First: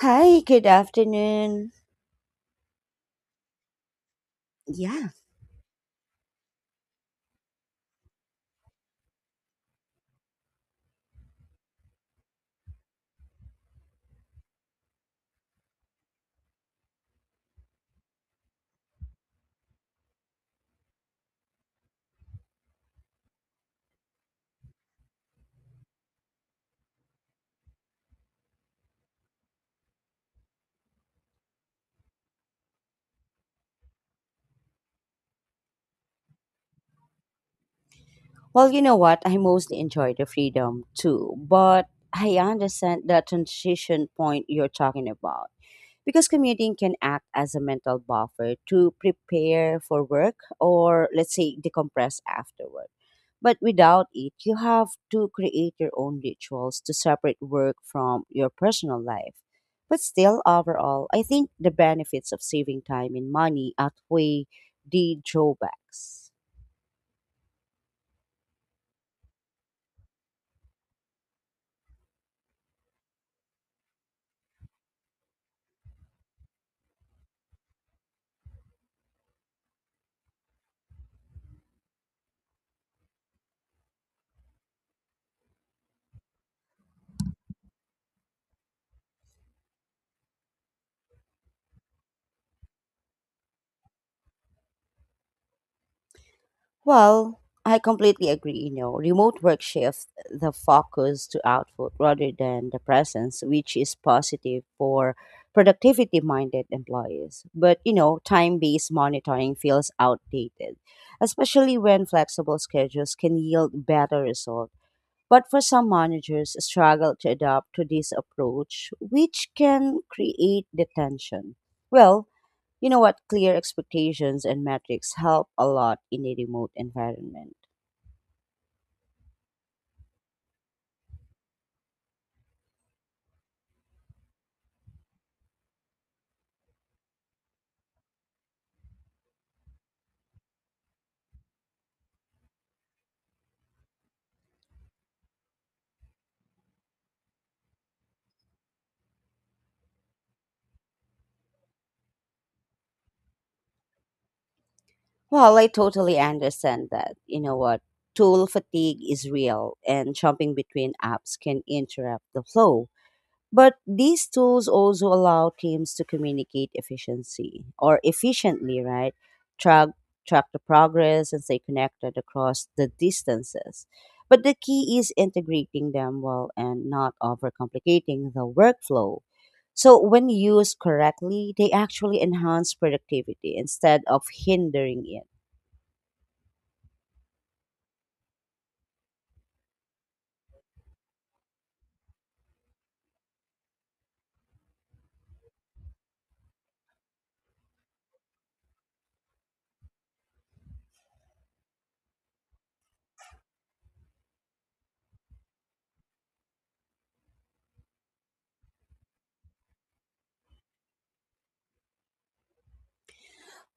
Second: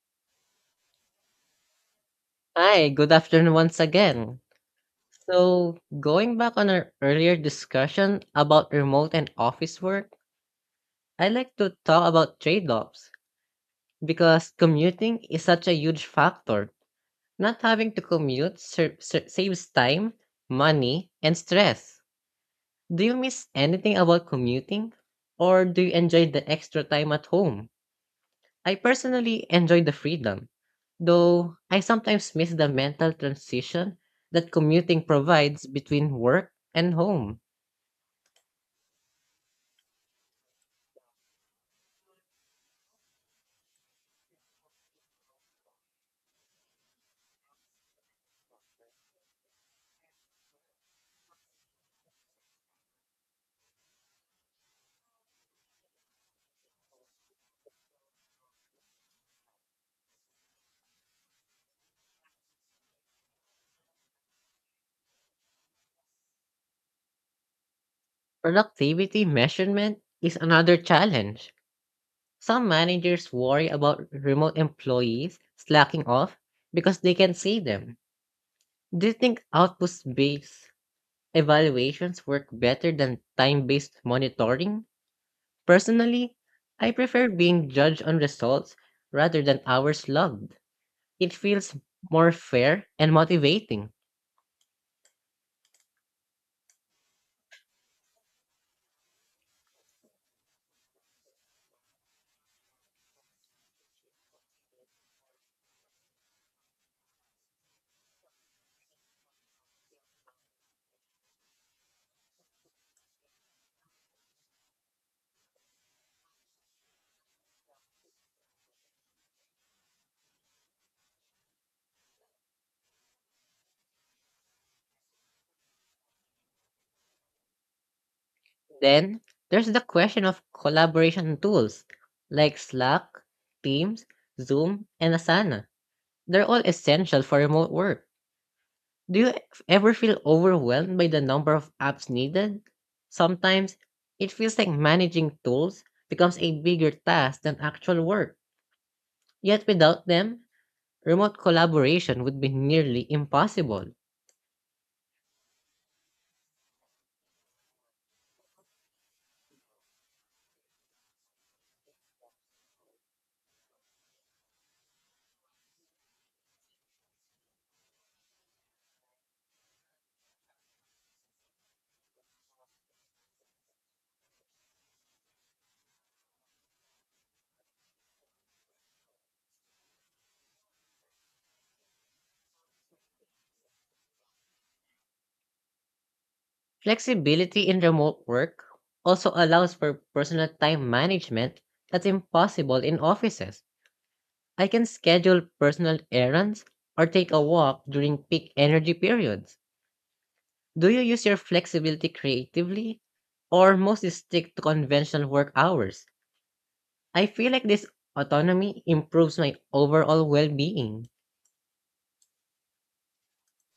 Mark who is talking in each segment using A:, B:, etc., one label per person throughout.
A: Hi, good afternoon.
B: Hi, good afternoon once again.
A: Yeah.
B: So, going back on our earlier discussion about remote and office work, I like to talk about trade offs because commuting is such a huge factor. Not having to commute saves time, money, and stress. Do you miss anything about commuting? Or do you enjoy the extra time at home? I personally enjoy the freedom, though I sometimes miss the mental transition that commuting provides between work and home.
A: Well, you know what? I mostly enjoy the freedom too, but I understand the transition point you're talking about, because commuting can act as a mental buffer to prepare for work or let's say decompress afterward. But without it, you have to create your own rituals to separate work from your personal life. But still, overall, I think the benefits of saving time and money outweigh the drawbacks.
B: Productivity measurement is another challenge. Some managers worry about remote employees slacking off because they can see them. Do you think output based evaluations work better than time based monitoring? Personally, I prefer being judged on results rather than hours logged. It feels more fair and motivating.
A: Well, I completely agree. You know, remote work shifts the focus to output rather than the presence, which is positive for productivity minded employees. But, time based monitoring feels outdated, especially when flexible schedules can yield better results. But for some managers, struggle to adapt to this approach, which can create the tension. Well, you know what? Clear expectations and metrics help a lot in a remote environment.
B: Then there's the question of collaboration tools like Slack, Teams, Zoom, and Asana. They're all essential for remote work. Do you ever feel overwhelmed by the number of apps needed? Sometimes it feels like managing tools becomes a bigger task than actual work. Yet without them, remote collaboration would be nearly impossible.
A: Well, I totally understand that. You know what? Tool fatigue is real, and jumping between apps can interrupt the flow. But these tools also allow teams to communicate efficiency or efficiently, right? Track track the progress and stay connected across the distances. But the key is integrating them well and not overcomplicating the workflow. So when used correctly, they actually enhance productivity instead of hindering it.
B: Flexibility in remote work also allows for personal time management that's impossible in offices. I can schedule personal errands or take a walk during peak energy periods. Do you use your flexibility creatively or mostly stick to conventional work hours? I feel like this autonomy improves my overall well being.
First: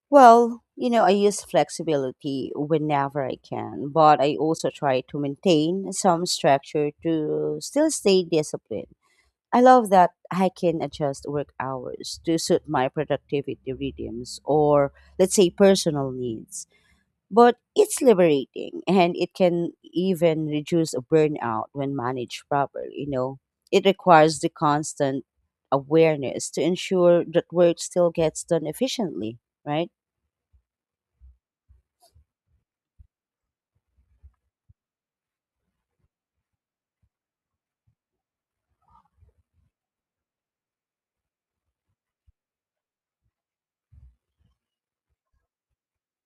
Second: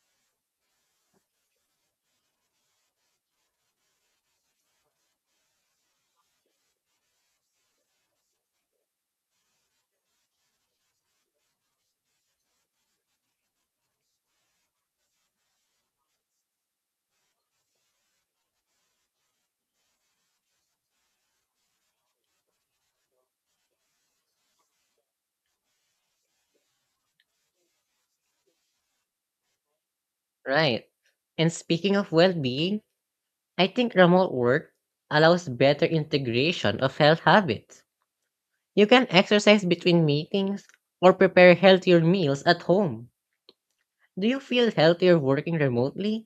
A: Well, you know, I use flexibility whenever I can, but I also try to maintain some structure to still stay disciplined. I love that I can adjust work hours to suit my productivity rhythms or, let's say, personal needs. But it's liberating and it can even reduce a burnout when managed properly, you know. It requires the constant awareness to ensure that work still gets done efficiently, right?
B: Right. And speaking of well being, I think remote work allows better integration of health habits. You can exercise between meetings or prepare healthier meals at home. Do you feel healthier working remotely?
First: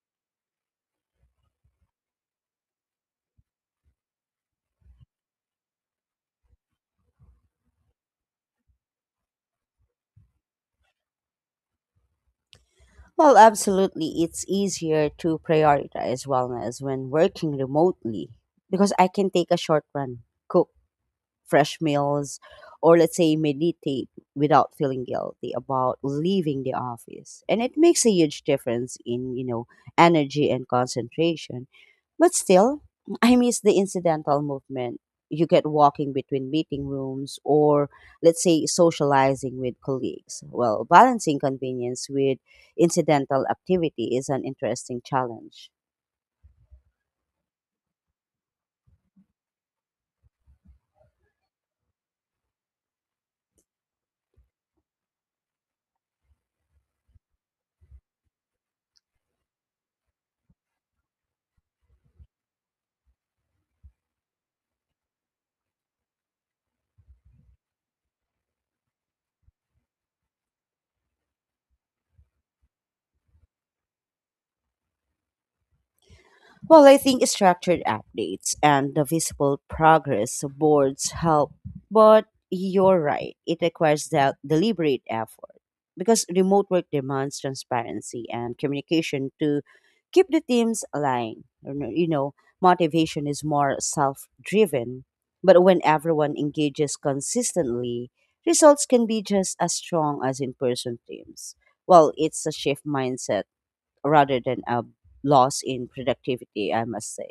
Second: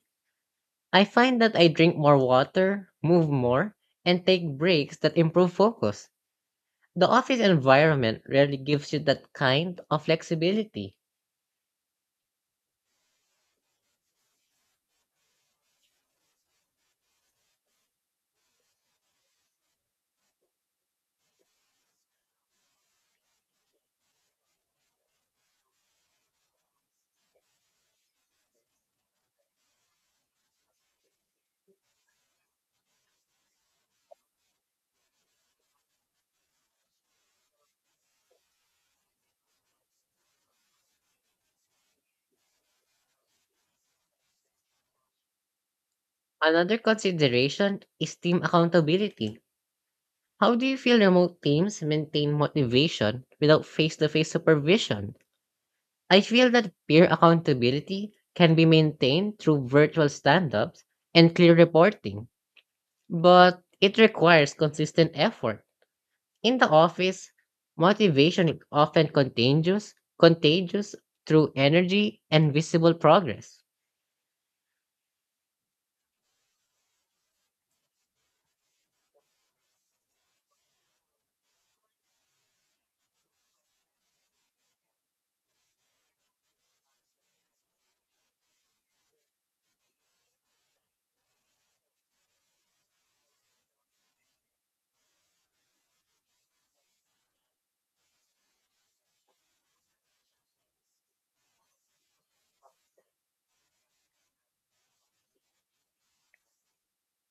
B: I find that I drink more water, move more, and take breaks that improve focus. The office environment rarely gives you that kind of flexibility.
A: Well, absolutely. It's easier to prioritize wellness when working remotely because I can take a short run, cook, fresh meals, or let's say meditate without feeling guilty about leaving the office. And it makes a huge difference in, energy and concentration. But still, I miss the incidental movement you get walking between meeting rooms or let's say socializing with colleagues. Well, balancing convenience with incidental activity is an interesting challenge.
B: Another consideration is team accountability. How do you feel remote teams maintain motivation without face to face supervision? I feel that peer accountability can be maintained through virtual stand ups and clear reporting, but it requires consistent effort. In the office, motivation is often contagious through energy and visible progress.
A: Well, I think structured updates and the visible progress boards help, but you're right. It requires that deliberate effort because remote work demands transparency and communication to keep the teams aligned. Motivation is more self driven, but when everyone engages consistently, results can be just as strong as in person teams. Well, it's a shift mindset rather than a loss in productivity, I must say.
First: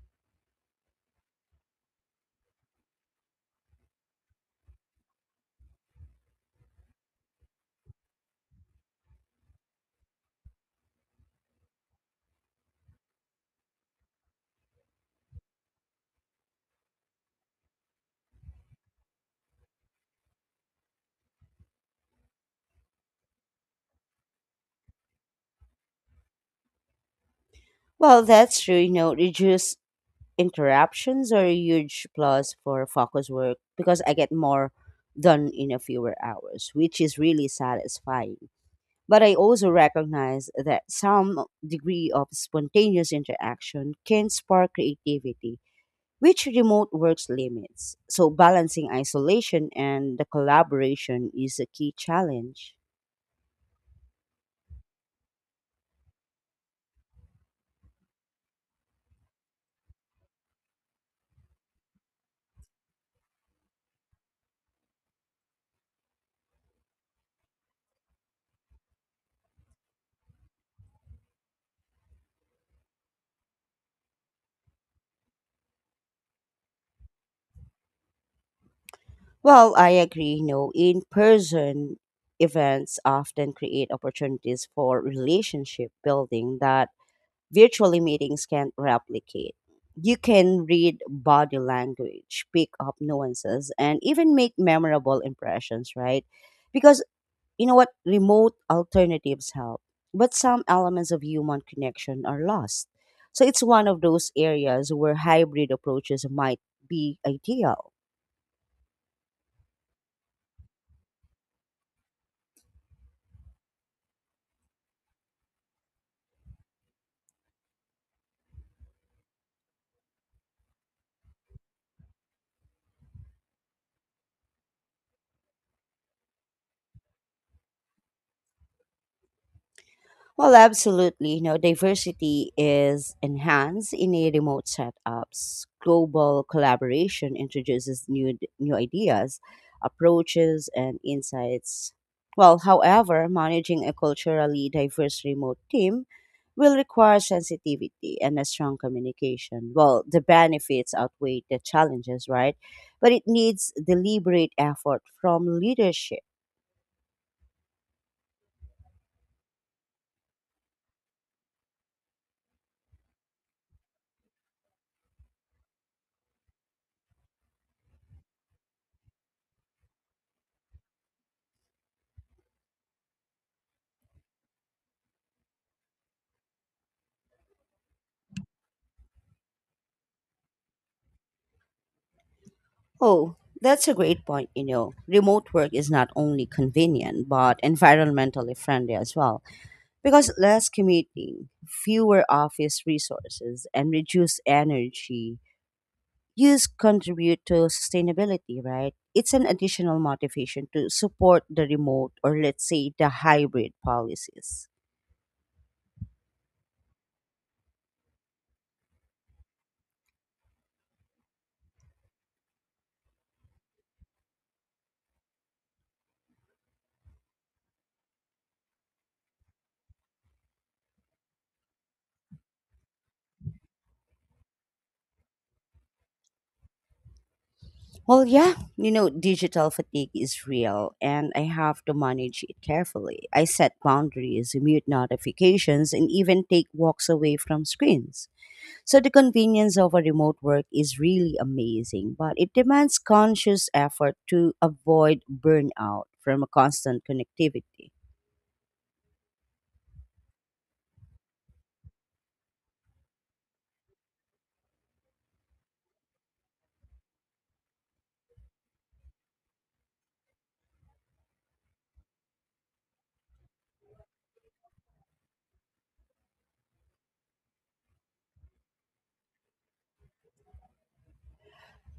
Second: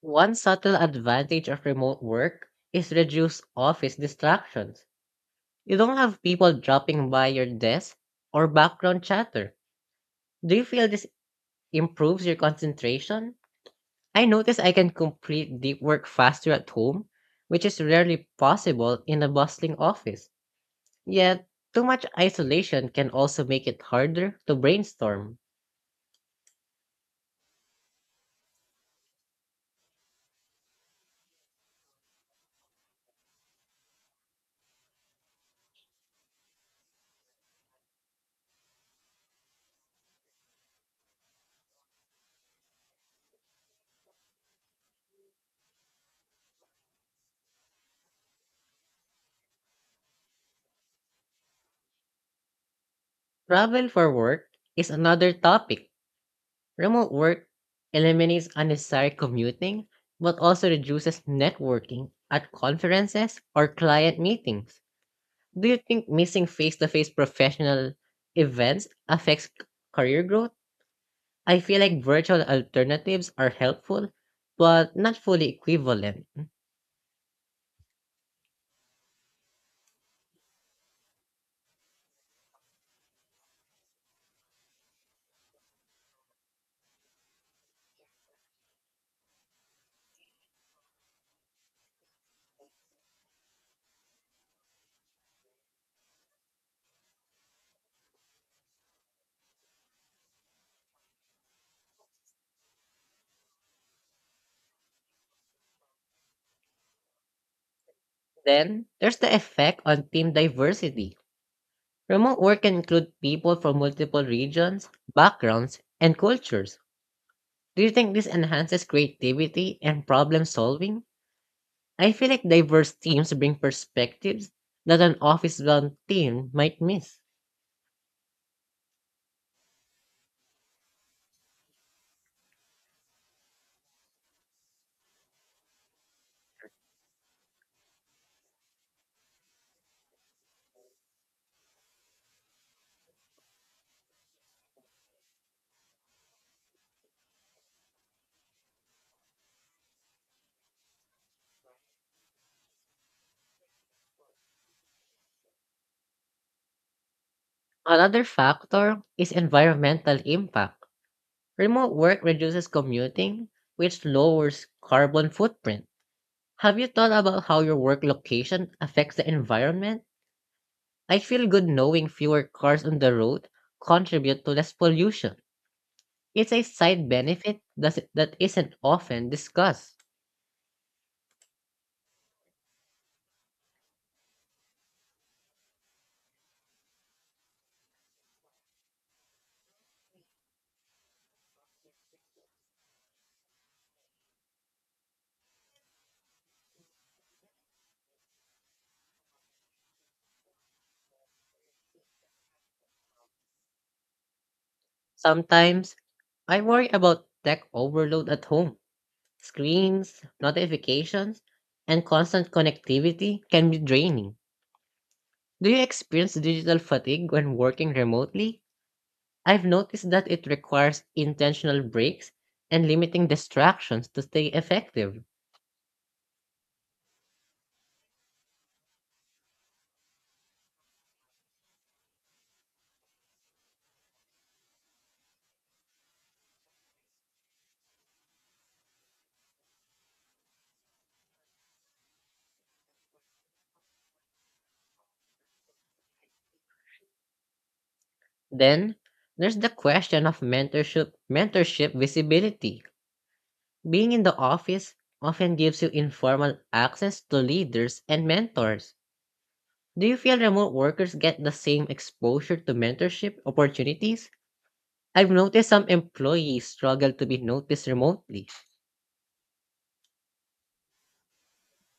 B: One subtle advantage of remote work is reduced office distractions. You don't have people dropping by your desk or background chatter. Do you feel this improves your concentration? I notice I can complete deep work faster at home, which is rarely possible in a bustling office. Yet, too much isolation can also make it harder to brainstorm.
A: Well, that's true. You know, reduced interruptions are a huge plus for focus work because I get more done in a fewer hours, which is really satisfying. But I also recognize that some degree of spontaneous interaction can spark creativity, which remote works limits. So, balancing isolation and the collaboration is a key challenge.
B: Travel for work is another topic. Remote work eliminates unnecessary commuting, but also reduces networking at conferences or client meetings. Do you think missing face to face professional events affects career growth? I feel like virtual alternatives are helpful, but not fully equivalent.
A: Well, I agree. No, in person events often create opportunities for relationship building that virtually meetings can't replicate. You can read body language, pick up nuances, and even make memorable impressions, right? Because you know what? Remote alternatives help, but some elements of human connection are lost. So it's one of those areas where hybrid approaches might be ideal.
B: Then, there's the effect on team diversity. Remote work can include people from multiple regions, backgrounds, and cultures. Do you think this enhances creativity and problem solving? I feel like diverse teams bring perspectives that an office bound team might miss.
A: Well, absolutely. You know, diversity is enhanced in a remote setups. Global collaboration introduces new ideas, approaches, and insights. Well, however, managing a culturally diverse remote team will require sensitivity and a strong communication. Well, the benefits outweigh the challenges, right? But it needs deliberate effort from leadership.
B: Another factor is environmental impact. Remote work reduces commuting, which lowers carbon footprint. Have you thought about how your work location affects the environment? I feel good knowing fewer cars on the road contribute to less pollution. It's a side benefit that isn't often discussed.
A: Oh, that's a great point. You know, remote work is not only convenient but environmentally friendly as well because less commuting, fewer office resources, and reduced energy use contribute to sustainability, right? It's an additional motivation to support the remote or let's say the hybrid policies.
B: Sometimes, I worry about tech overload at home. Screens, notifications, and constant connectivity can be draining. Do you experience digital fatigue when working remotely? I've noticed that it requires intentional breaks and limiting distractions to stay effective.
A: Well, yeah, you know, digital fatigue is real, and I have to manage it carefully. I set boundaries, mute notifications, and even take walks away from screens. So, the convenience of a remote work is really amazing, but it demands conscious effort to avoid burnout from a constant connectivity.
B: Then there's the question of mentorship visibility. Being in the office often gives you informal access to leaders and mentors. Do you feel remote workers get the same exposure to mentorship opportunities? I've noticed some employees struggle to be noticed remotely.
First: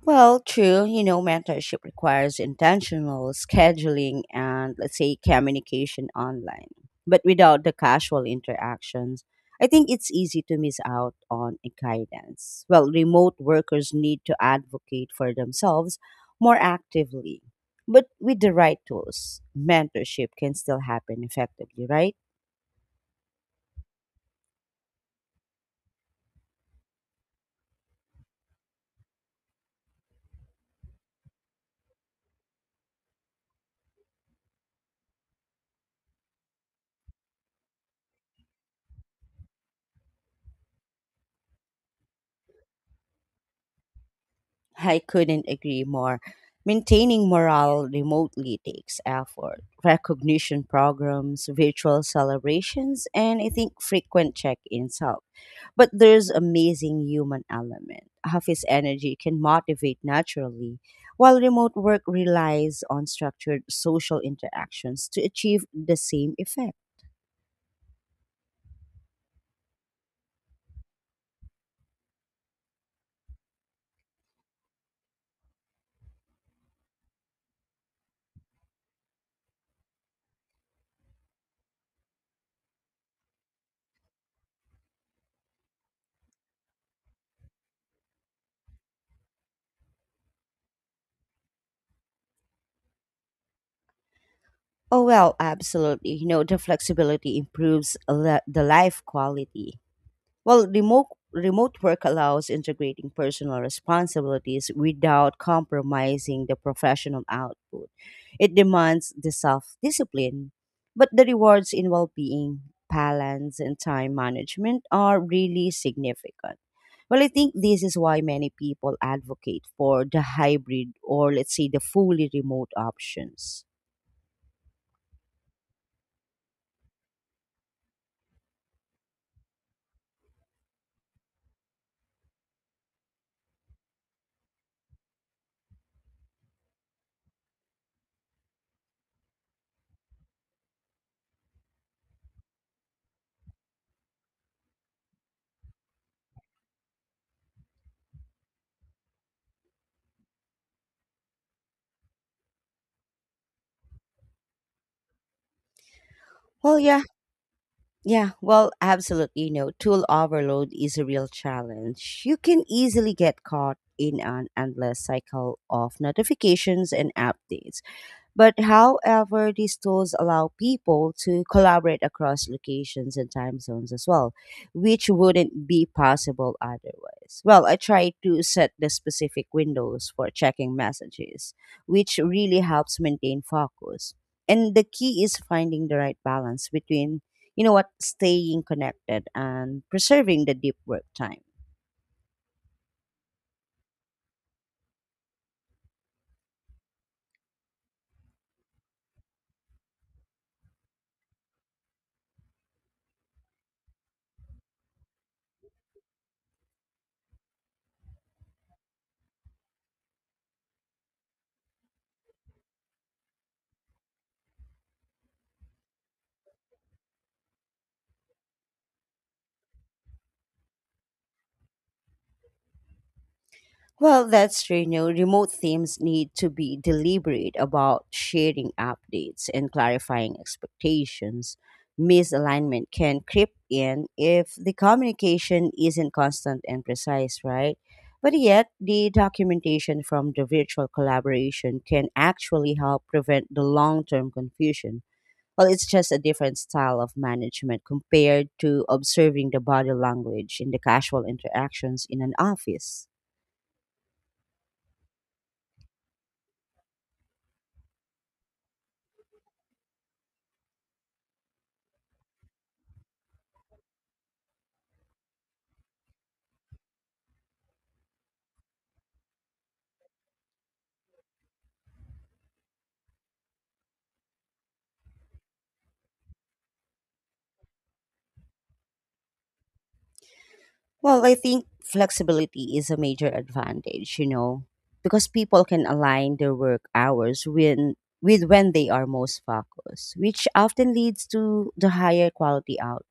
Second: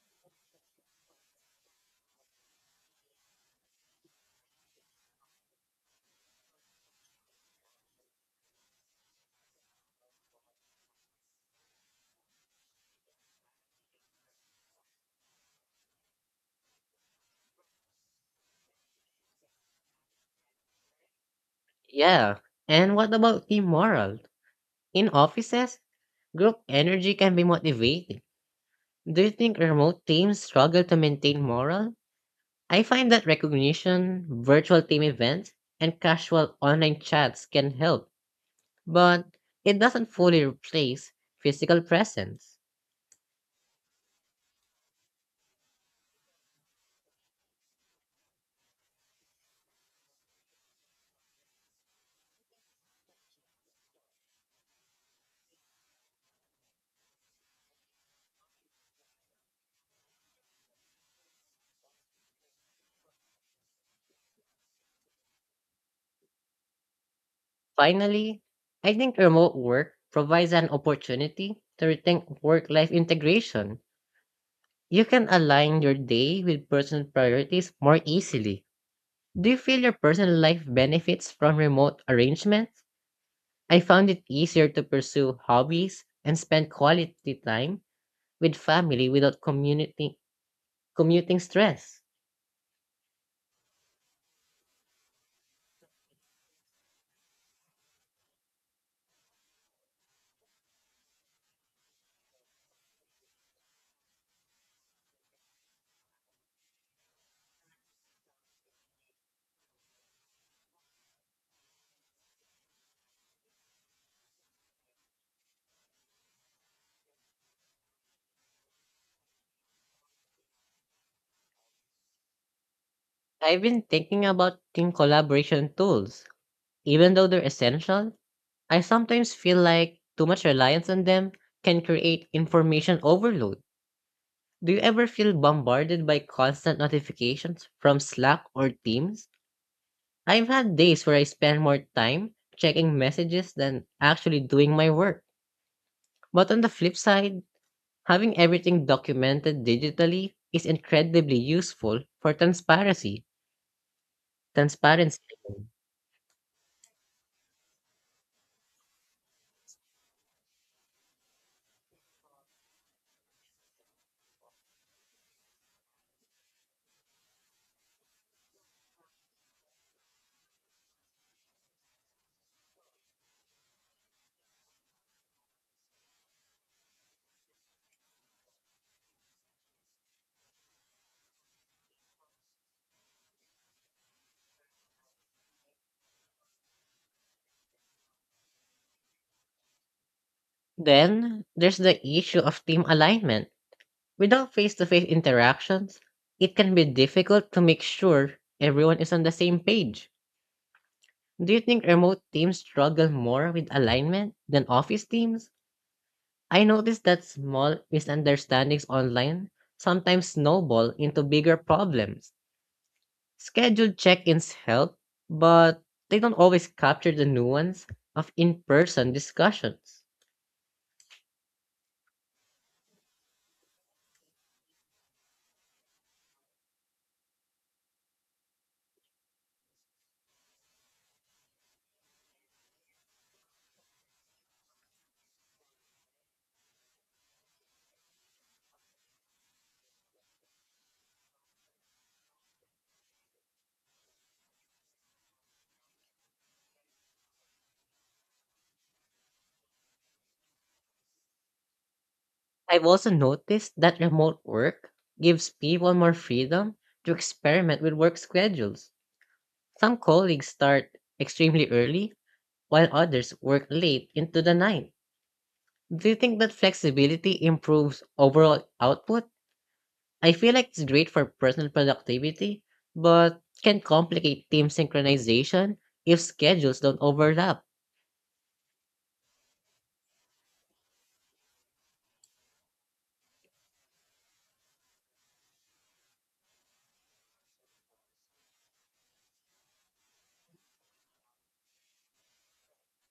A: Well, true, you know, mentorship requires intentional scheduling and, let's say, communication online. But without the casual interactions, I think it's easy to miss out on a guidance. Well, remote workers need to advocate for themselves more actively. But with the right tools, mentorship can still happen effectively, right?
B: Yeah. And what about team morale? In offices, group energy can be motivating. Do you think remote teams struggle to maintain morale? I find that recognition, virtual team events, and casual online chats can help, but it doesn't fully replace physical presence.
A: I couldn't agree more. Maintaining morale remotely takes effort, recognition programs, virtual celebrations, and I think frequent check ins help. But there's amazing human element. Office energy can motivate naturally, while remote work relies on structured social interactions to achieve the same effect.
B: Finally, I think remote work provides an opportunity to rethink work life integration. You can align your day with personal priorities more easily. Do you feel your personal life benefits from remote arrangements? I found it easier to pursue hobbies and spend quality time with family without community commuting stress.
A: Oh, well, absolutely. You know, the flexibility improves the life quality. Well, remote work allows integrating personal responsibilities without compromising the professional output. It demands the self-discipline, but the rewards in well-being, balance, and time management are really significant. Well, I think this is why many people advocate for the hybrid or let's say the fully remote
B: I've
A: options.
B: been thinking about team collaboration tools. Even though they're essential, I sometimes feel like too much reliance on them can create information overload. Do you ever feel bombarded by constant notifications from Slack or Teams? I've had days where I spend more time checking messages than actually doing my work. But on the flip side, having everything documented digitally is incredibly useful for transparency. Transparency.
A: Well, yeah, yeah. Well, absolutely. You know, tool overload is a real challenge. You can easily get caught in an endless cycle of notifications and updates. But however, these tools allow people to collaborate across locations and time zones as well, which wouldn't be possible otherwise. Well, I try to set the specific windows for checking messages, which really helps maintain focus. And the key is finding the right balance between, staying connected and preserving the deep work time.
B: Then there's the issue of team alignment. Without face-to-face interactions, it can be difficult to make sure everyone is on the same page. Do you think remote teams struggle more with alignment than office teams? I noticed that small misunderstandings online sometimes snowball into bigger problems. Scheduled check-ins help, but they don't always capture the nuance of in-person discussions.
A: Well, that's true. You know, remote teams need to be deliberate about sharing updates and clarifying expectations. Misalignment can creep in if the communication isn't constant and precise, right? But yet, the documentation from the virtual collaboration can actually help prevent the long term confusion. Well, it's just a different style of management compared to observing the body language in the casual interactions in an
B: I've
A: office.
B: also noticed that remote work gives people more freedom to experiment with work schedules. Some colleagues start extremely early, while others work late into the night. Do you think that flexibility improves overall output? I feel like it's great for personal productivity, but can complicate team synchronization if schedules don't overlap.
A: Well, I think flexibility is a major advantage, because people can align their work hours when with when they are most focused, which often leads to the higher quality out.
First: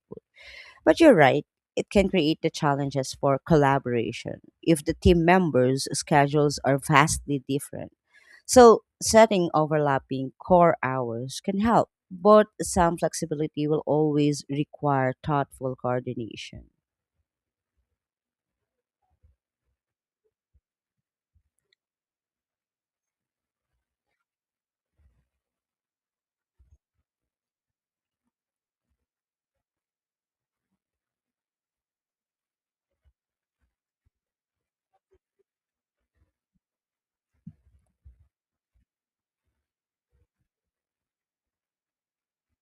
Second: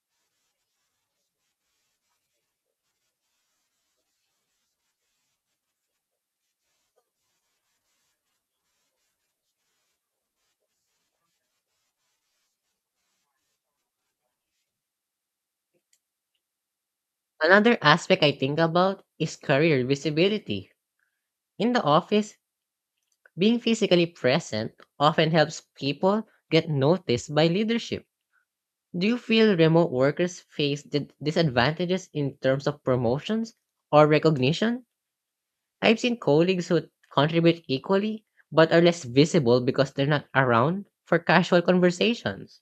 A: But you're right, it can create the challenges for collaboration if the team members' schedules are vastly different. So setting overlapping core hours can help, but some flexibility will always require thoughtful coordination.
B: Another aspect I think about is career visibility. In the office, being physically present often helps people get noticed by leadership. Do you feel remote workers face disadvantages in terms of promotions or recognition? I've seen colleagues who contribute equally but are less visible because they're not around for casual conversations.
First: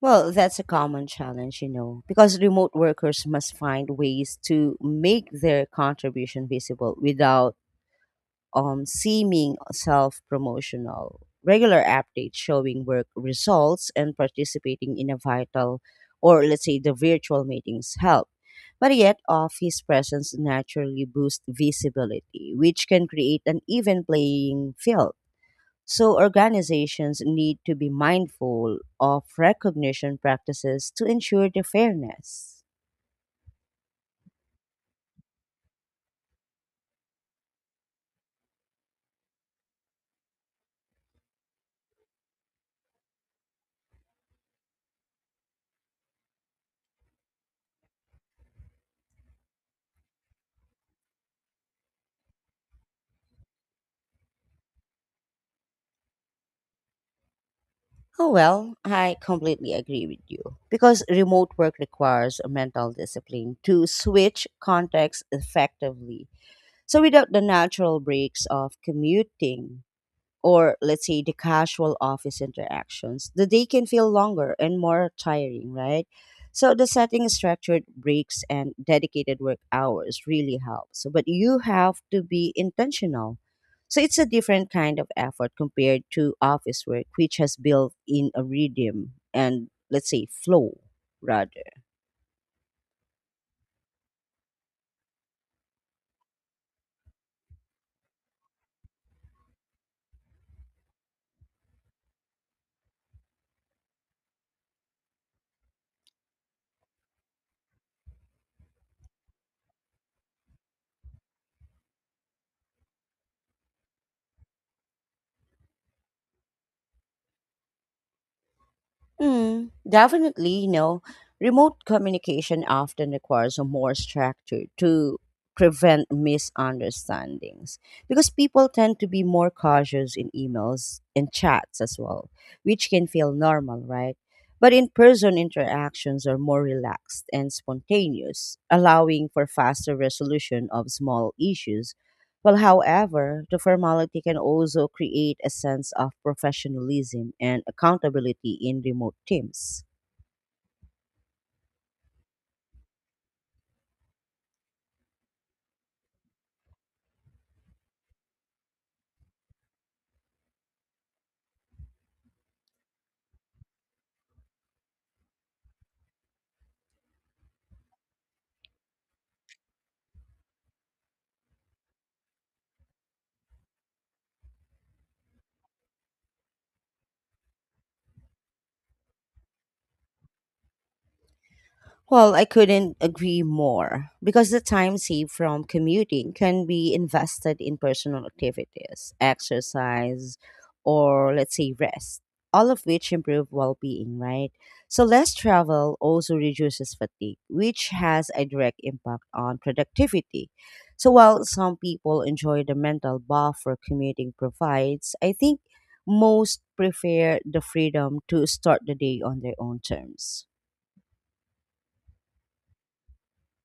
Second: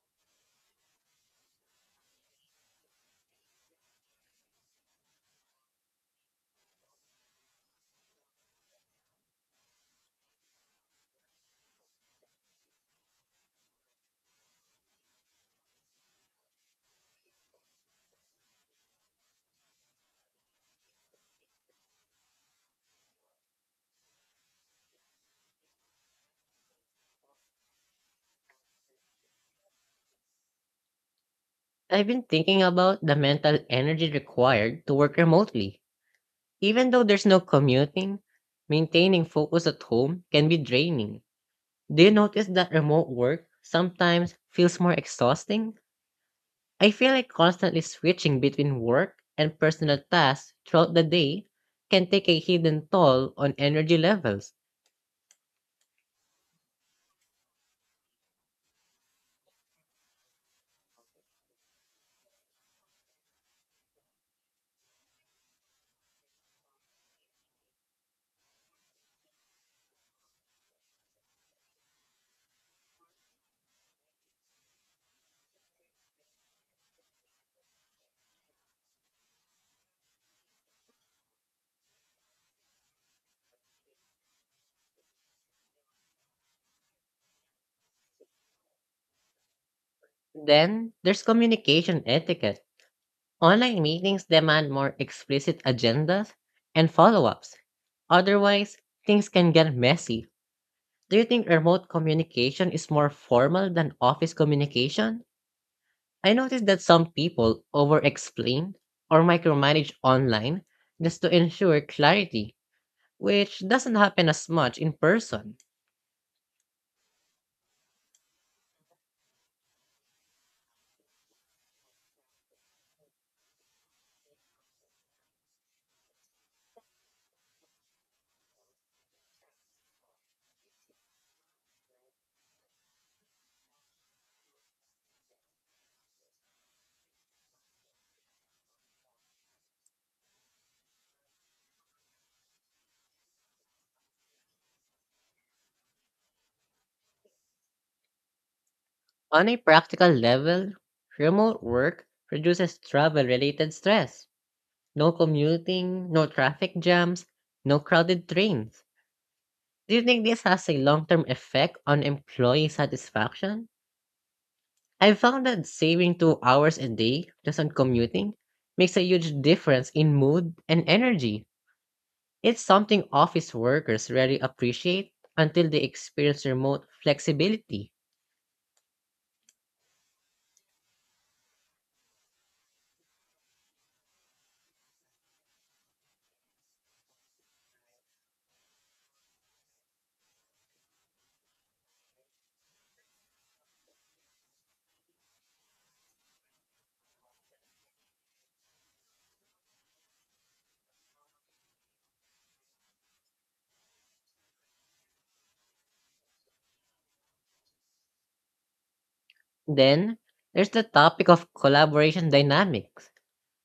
A: Well, that's a common challenge, because remote workers must find ways to make their contribution visible without seeming self promotional. Regular updates showing work results and participating in a vital or, let's say, the virtual meetings help. But yet, office presence naturally boosts visibility, which can create an even playing field, so organizations need to be mindful of recognition practices to ensure the
B: I've been thinking
A: fairness.
B: about the mental energy required to work remotely. Even though there's no commuting, maintaining focus at home can be draining. Do you notice that remote work sometimes feels more exhausting? I feel like constantly switching between work and personal tasks throughout the day can take a hidden toll on energy levels.
A: Oh well, I completely agree with you. Because remote work requires a mental discipline to switch contexts effectively. So without the natural breaks of commuting, or let's say the casual office interactions, the day can feel longer and more tiring, right? So the setting is structured breaks and dedicated work hours really helps. But you have to be intentional. So it's a different kind of effort compared to office work, which has built in a rhythm and let's say flow
B: Then there's
A: rather.
B: communication etiquette. Online meetings demand more explicit agendas and follow ups. Otherwise, things can get messy. Do you think remote communication is more formal than office communication? I noticed that some people over explain or micromanage online just to ensure clarity, which doesn't happen as much in person.
A: Definitely, you know, remote communication often requires a more structure to prevent misunderstandings because people tend to be more cautious in emails and chats as well, which can feel normal, right? But in person interactions are more relaxed and spontaneous, allowing for faster resolution of small issues. Well, however, the formality can also create a sense of professionalism and accountability in remote
B: On a
A: teams.
B: practical level, remote work reduces travel related stress. No commuting, no traffic jams, no crowded trains. Do you think this has a long term effect on employee satisfaction? I've found that saving 2 hours a day just on commuting makes a huge difference in mood and energy. It's something office workers rarely appreciate until they experience remote flexibility.
A: Well, I couldn't agree more because the time saved from commuting can be invested in personal activities, exercise, or let's say rest, all of which improve well being, right? So, less travel also reduces fatigue, which has a direct impact on productivity. So, while some people enjoy the mental buffer commuting provides, I think most prefer the freedom to start the day on their own
B: Then,
A: terms.
B: there's the topic of collaboration dynamics.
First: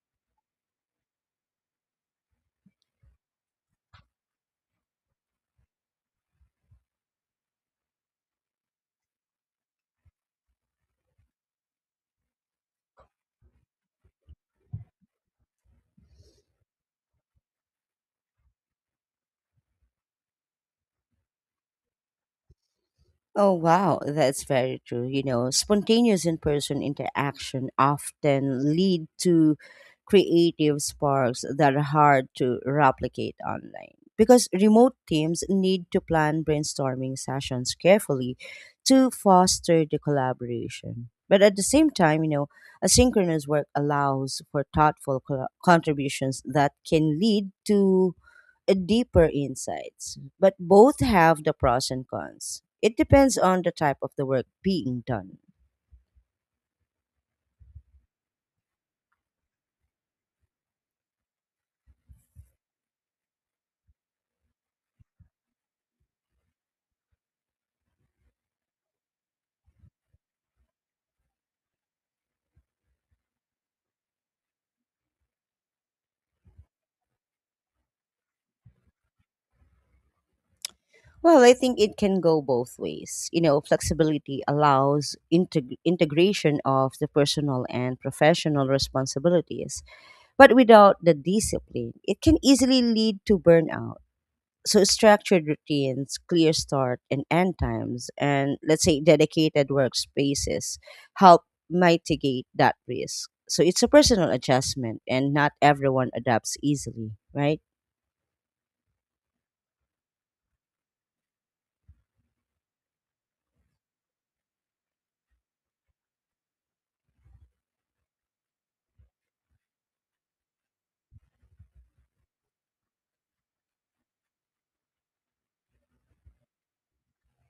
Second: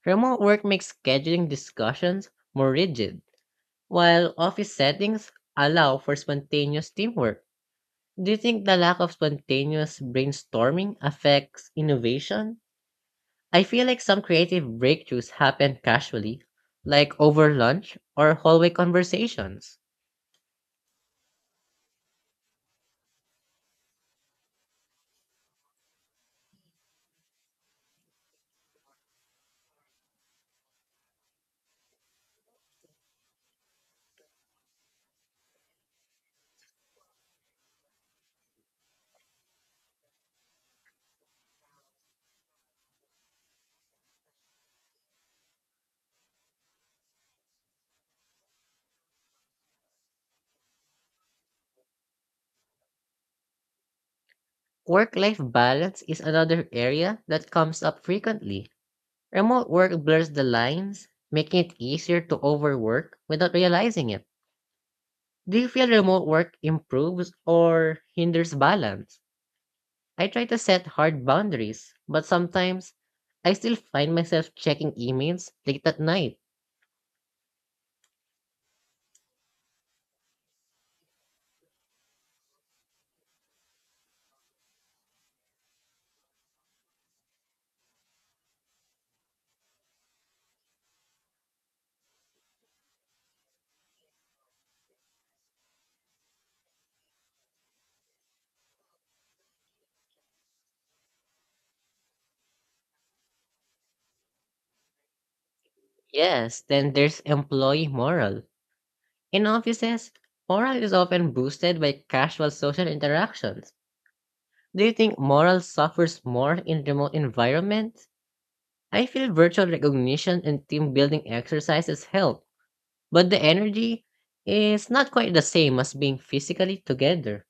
B: Remote work makes scheduling discussions more rigid, while office settings allow for spontaneous teamwork. Do you think the lack of spontaneous brainstorming affects innovation? I feel like some creative breakthroughs happen casually, like over lunch or hallway conversations.
A: Oh, wow, that's very true. You know, spontaneous in person interaction often lead to creative sparks that are hard to replicate online because remote teams need to plan brainstorming sessions carefully to foster the collaboration. But at the same time, asynchronous work allows for thoughtful contributions that can lead to deeper insights, but both have the pros and cons. It depends on the type of the work being
B: Work
A: done.
B: life balance is another area that comes up frequently. Remote work blurs the lines, making it easier to overwork without realizing it. Do you feel remote work improves or hinders balance? I try to set hard boundaries, but sometimes I still find myself checking emails late at night.
A: Well, I think it can go both ways. You know, flexibility allows integration of the personal and professional responsibilities, but without the discipline, it can easily lead to burnout. So structured routines, clear start and end times, and let's say dedicated workspaces help mitigate that risk. So it's a personal adjustment, and not everyone adapts
B: Yes, then
A: easily,
B: there's
A: right?
B: employee morale. In offices, morale is often boosted by casual social interactions. Do you think morale suffers more in remote environments? I feel virtual recognition and team building exercises help, but the energy is not quite the same as being physically together.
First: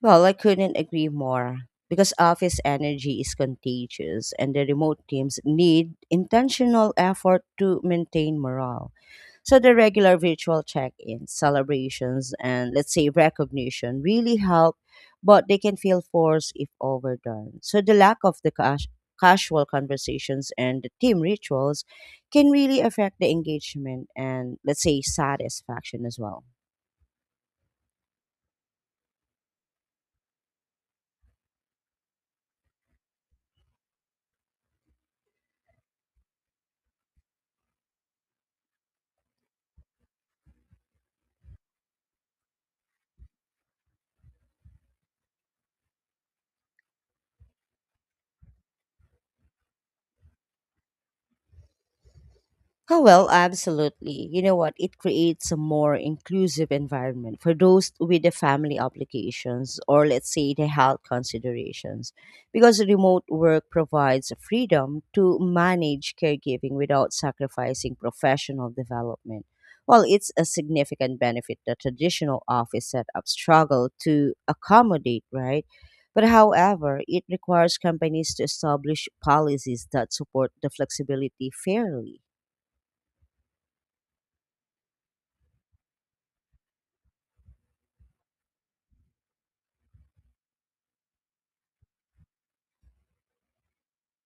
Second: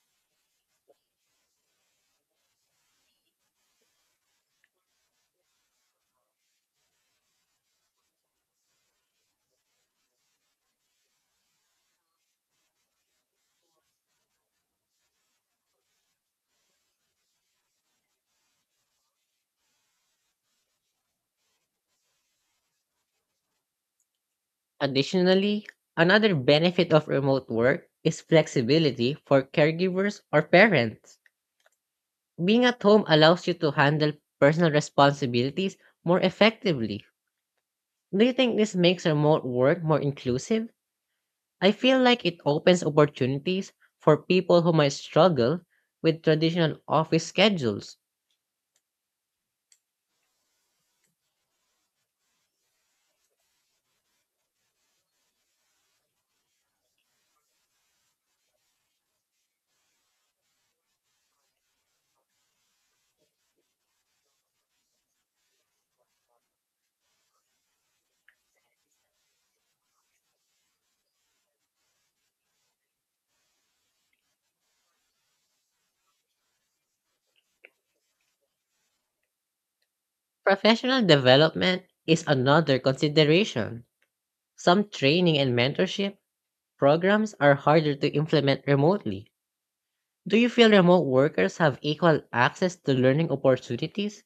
A: Well, I couldn't agree more because office energy is contagious, and the remote teams need intentional effort to maintain morale. So the regular virtual check-ins, celebrations, and let's say recognition really help, but they can feel forced if overdone. So the lack of the casual conversations and the team rituals can really affect the engagement and let's say
B: Additionally,
A: satisfaction as
B: another
A: well.
B: benefit of remote work is flexibility for caregivers or parents. Being at home allows you to handle personal responsibilities more effectively. Do you think this makes remote work more inclusive? I feel like it opens opportunities for people who might struggle with traditional office schedules.
A: Oh, well, absolutely. You know what? It creates a more inclusive environment for those with the family obligations or, let's say, the health considerations. Because remote work provides freedom to manage caregiving without sacrificing professional development. Well, it's a significant benefit that traditional office setup struggle to accommodate, right? But however, it requires companies to establish policies that support the
B: Professional
A: flexibility
B: development
A: fairly.
B: is another consideration. Some training and mentorship programs are harder to implement remotely. Do you feel remote workers have equal access to learning opportunities?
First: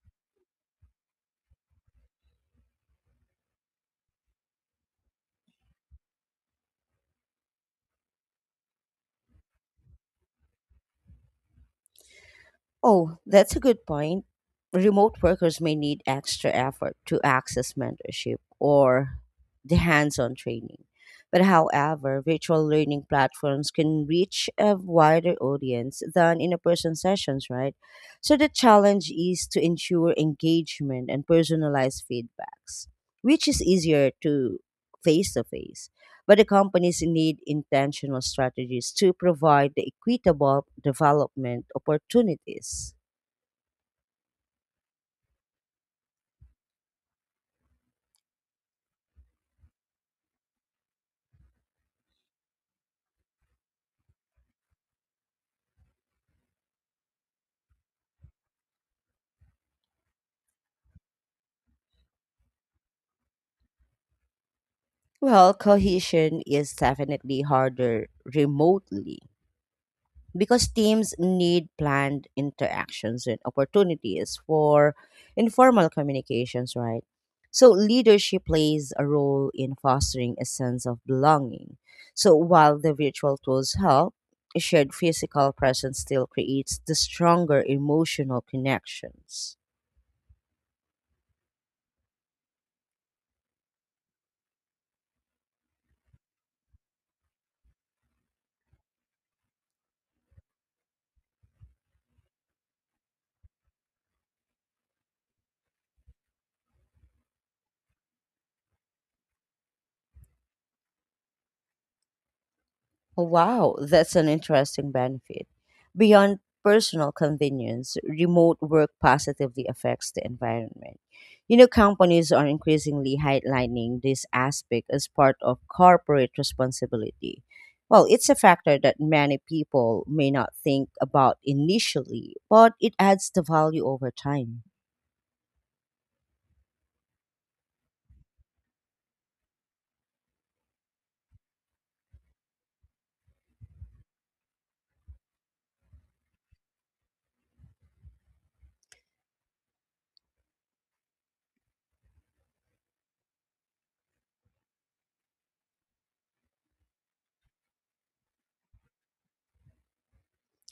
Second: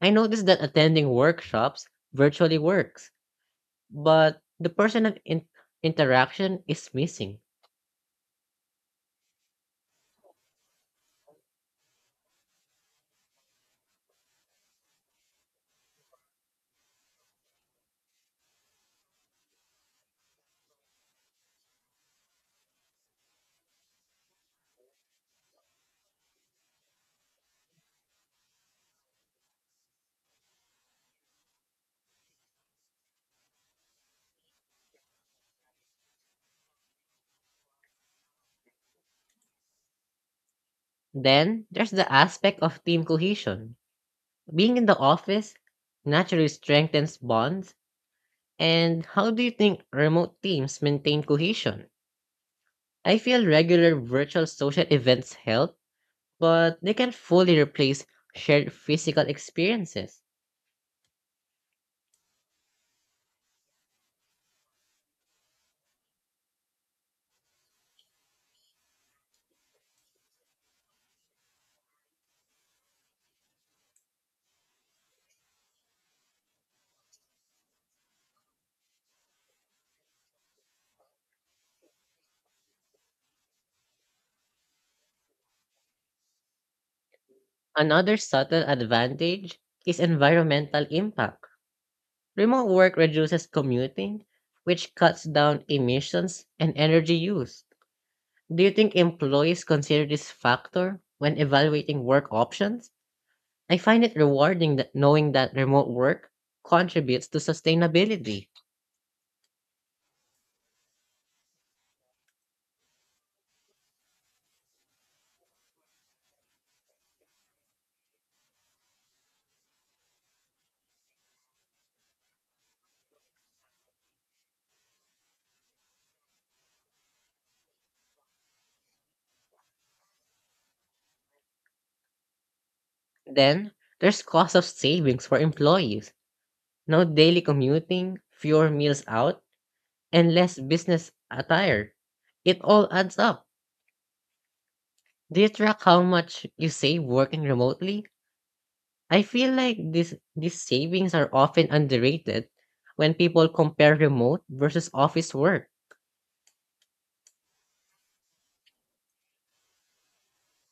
B: I noticed that attending workshops virtually works, but the personal interaction is missing.
A: Oh, that's a good point. Remote workers may need extra effort to access mentorship or the hands on training. But however, virtual learning platforms can reach a wider audience than in a person sessions, right? So the challenge is to ensure engagement and personalized feedbacks, which is easier to face to face. But the companies need intentional strategies to provide the equitable
B: Then
A: development
B: there's the aspect of
A: opportunities.
B: team cohesion. Being in the office naturally strengthens bonds. And how do you think remote teams maintain cohesion? I feel regular virtual social events help, but they can fully replace shared physical experiences.
A: Well, cohesion is definitely harder remotely because teams need planned interactions and opportunities for informal communications, right? So, leadership plays a role in fostering a sense of belonging. So, while the virtual tools help, a shared physical presence still creates the stronger
B: Another
A: emotional
B: subtle
A: connections.
B: advantage is environmental impact. Remote work reduces commuting, which cuts down emissions and energy use. Do you think employees consider this factor when evaluating work options? I find it rewarding that knowing that remote work contributes to sustainability.
A: Wow, that's an interesting benefit. Beyond personal convenience, remote work positively affects the environment. You know, companies are increasingly highlighting this aspect as part of corporate responsibility. Well, it's a factor that many people may not think about initially, but it adds the
B: Then,
A: value over
B: there's cost
A: time.
B: of savings for employees. No daily commuting, fewer meals out, and less business attire. It all adds up. Do you track how much you save working remotely? I feel like these savings are often underrated when people compare remote versus office work.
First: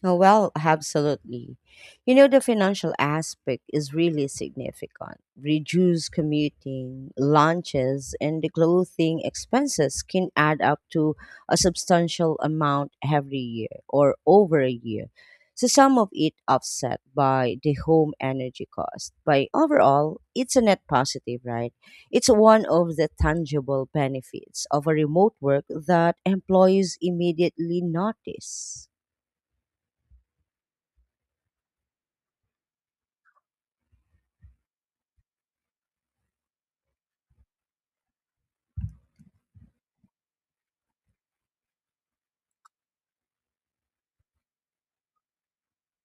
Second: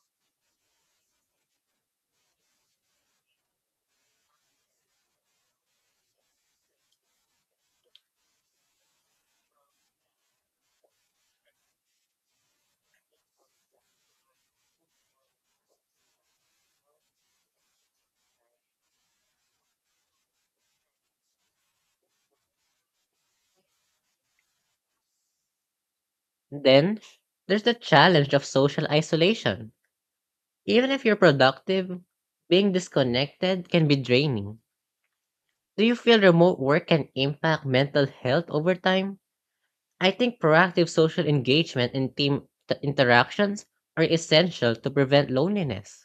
A: Oh, well, absolutely. You know, the financial aspect is really significant. Reduced commuting, lunches, and the clothing expenses can add up to a substantial amount every year or over a year. So, some of it offset by the home energy cost. But overall, it's a net positive, right? It's one of the tangible benefits of a remote work that employees
B: Then, there's the
A: immediately
B: challenge of social
A: notice.
B: isolation. Even if you're productive, being disconnected can be draining. Do you feel remote work can impact mental health over time? I think proactive social engagement and team interactions are essential to prevent loneliness.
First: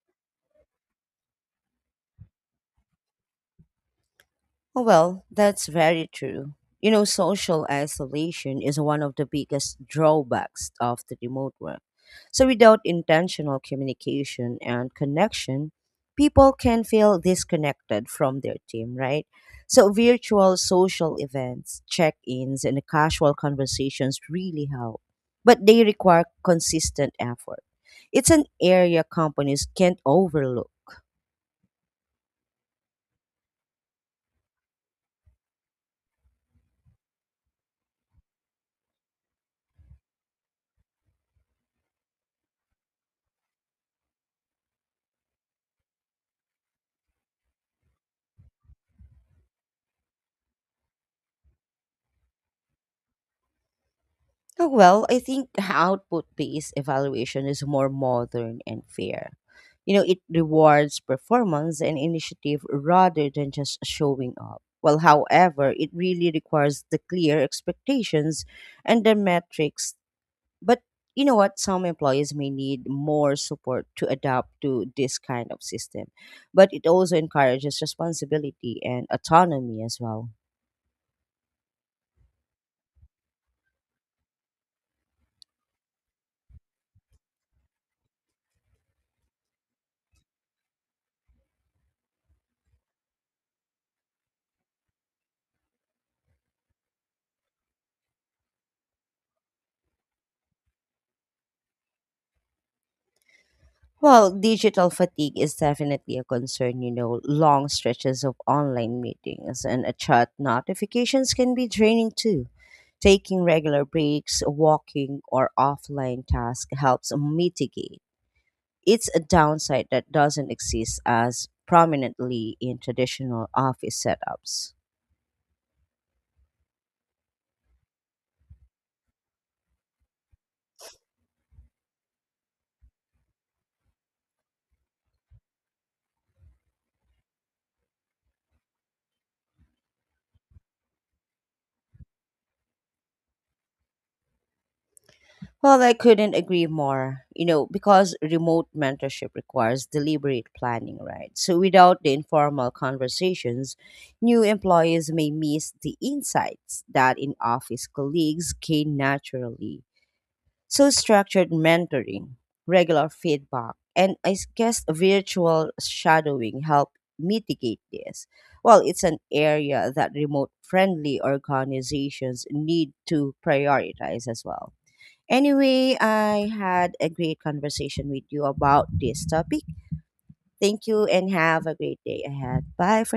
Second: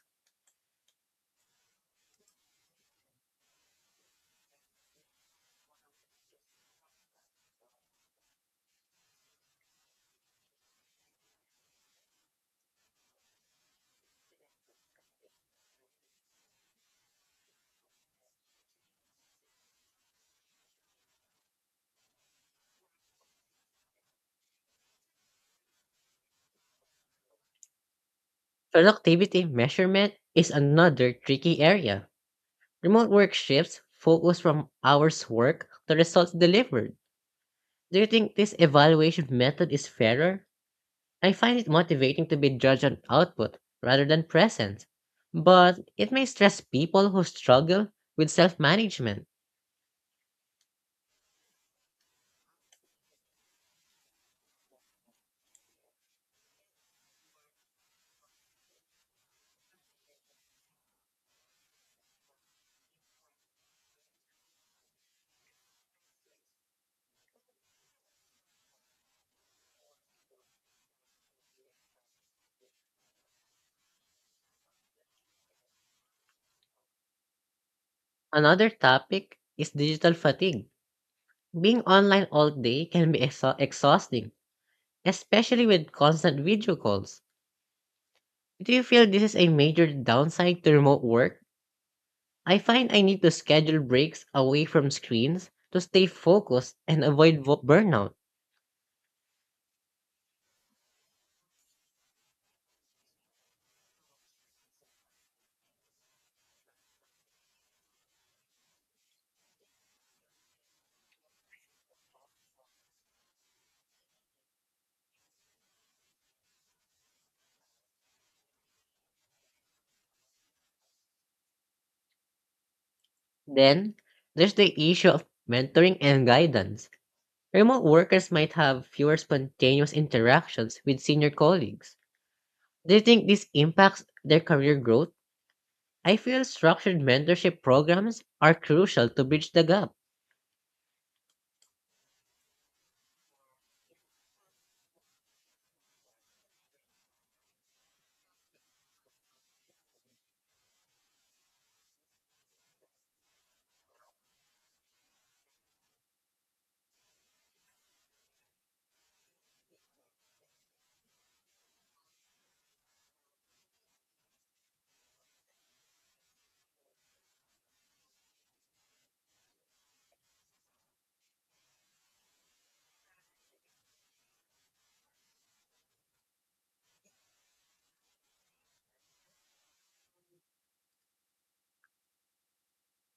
A: Oh, well, that's very true. You know, social isolation is one of the biggest drawbacks of the remote work. So, without intentional communication and connection, people can feel disconnected from their team, right? So, virtual social events, check ins, and casual conversations really help, but they require consistent effort. It's an area
B: Productivity
A: companies can't
B: measurement is
A: overlook.
B: another tricky area. Remote work shifts focus from hours worked to results delivered. Do you think this evaluation method is fairer? I find it motivating to be judged on output rather than presence, but it may stress people who struggle with self management.
A: Oh, well, I think output based evaluation is more modern and fair. You know, it rewards performance and initiative rather than just showing up. Well, however, it really requires the clear expectations and the metrics. But you know what? Some employees may need more support to adapt to this kind of system. But it also encourages
B: Another
A: responsibility and
B: topic is
A: autonomy as
B: digital
A: well.
B: fatigue. Being online all day can be exhausting, especially with constant video calls. Do you feel this is a major downside to remote work? I find I need to schedule breaks away from screens to stay focused and avoid burnout.
A: Well, digital fatigue is definitely a concern. You know, long stretches of online meetings and chat notifications can be draining too. Taking regular breaks, walking, or offline tasks helps mitigate. It's a downside that doesn't exist as prominently in traditional
B: Then,
A: office
B: there's the
A: setups.
B: issue of mentoring and guidance. Remote workers might have fewer spontaneous interactions with senior colleagues. Do you think this impacts their career growth? I feel structured mentorship programs are crucial to bridge the gap.
A: Well, I couldn't agree more, you know, because remote mentorship requires deliberate planning, right? So, without the informal conversations, new employees may miss the insights that in office colleagues gain naturally. So, structured mentoring, regular feedback, and guess virtual shadowing help mitigate this. Well, it's an area that remote friendly organizations need to prioritize as well. Anyway, I had a great conversation with you about this topic. Thank you and have a great day ahead. Bye for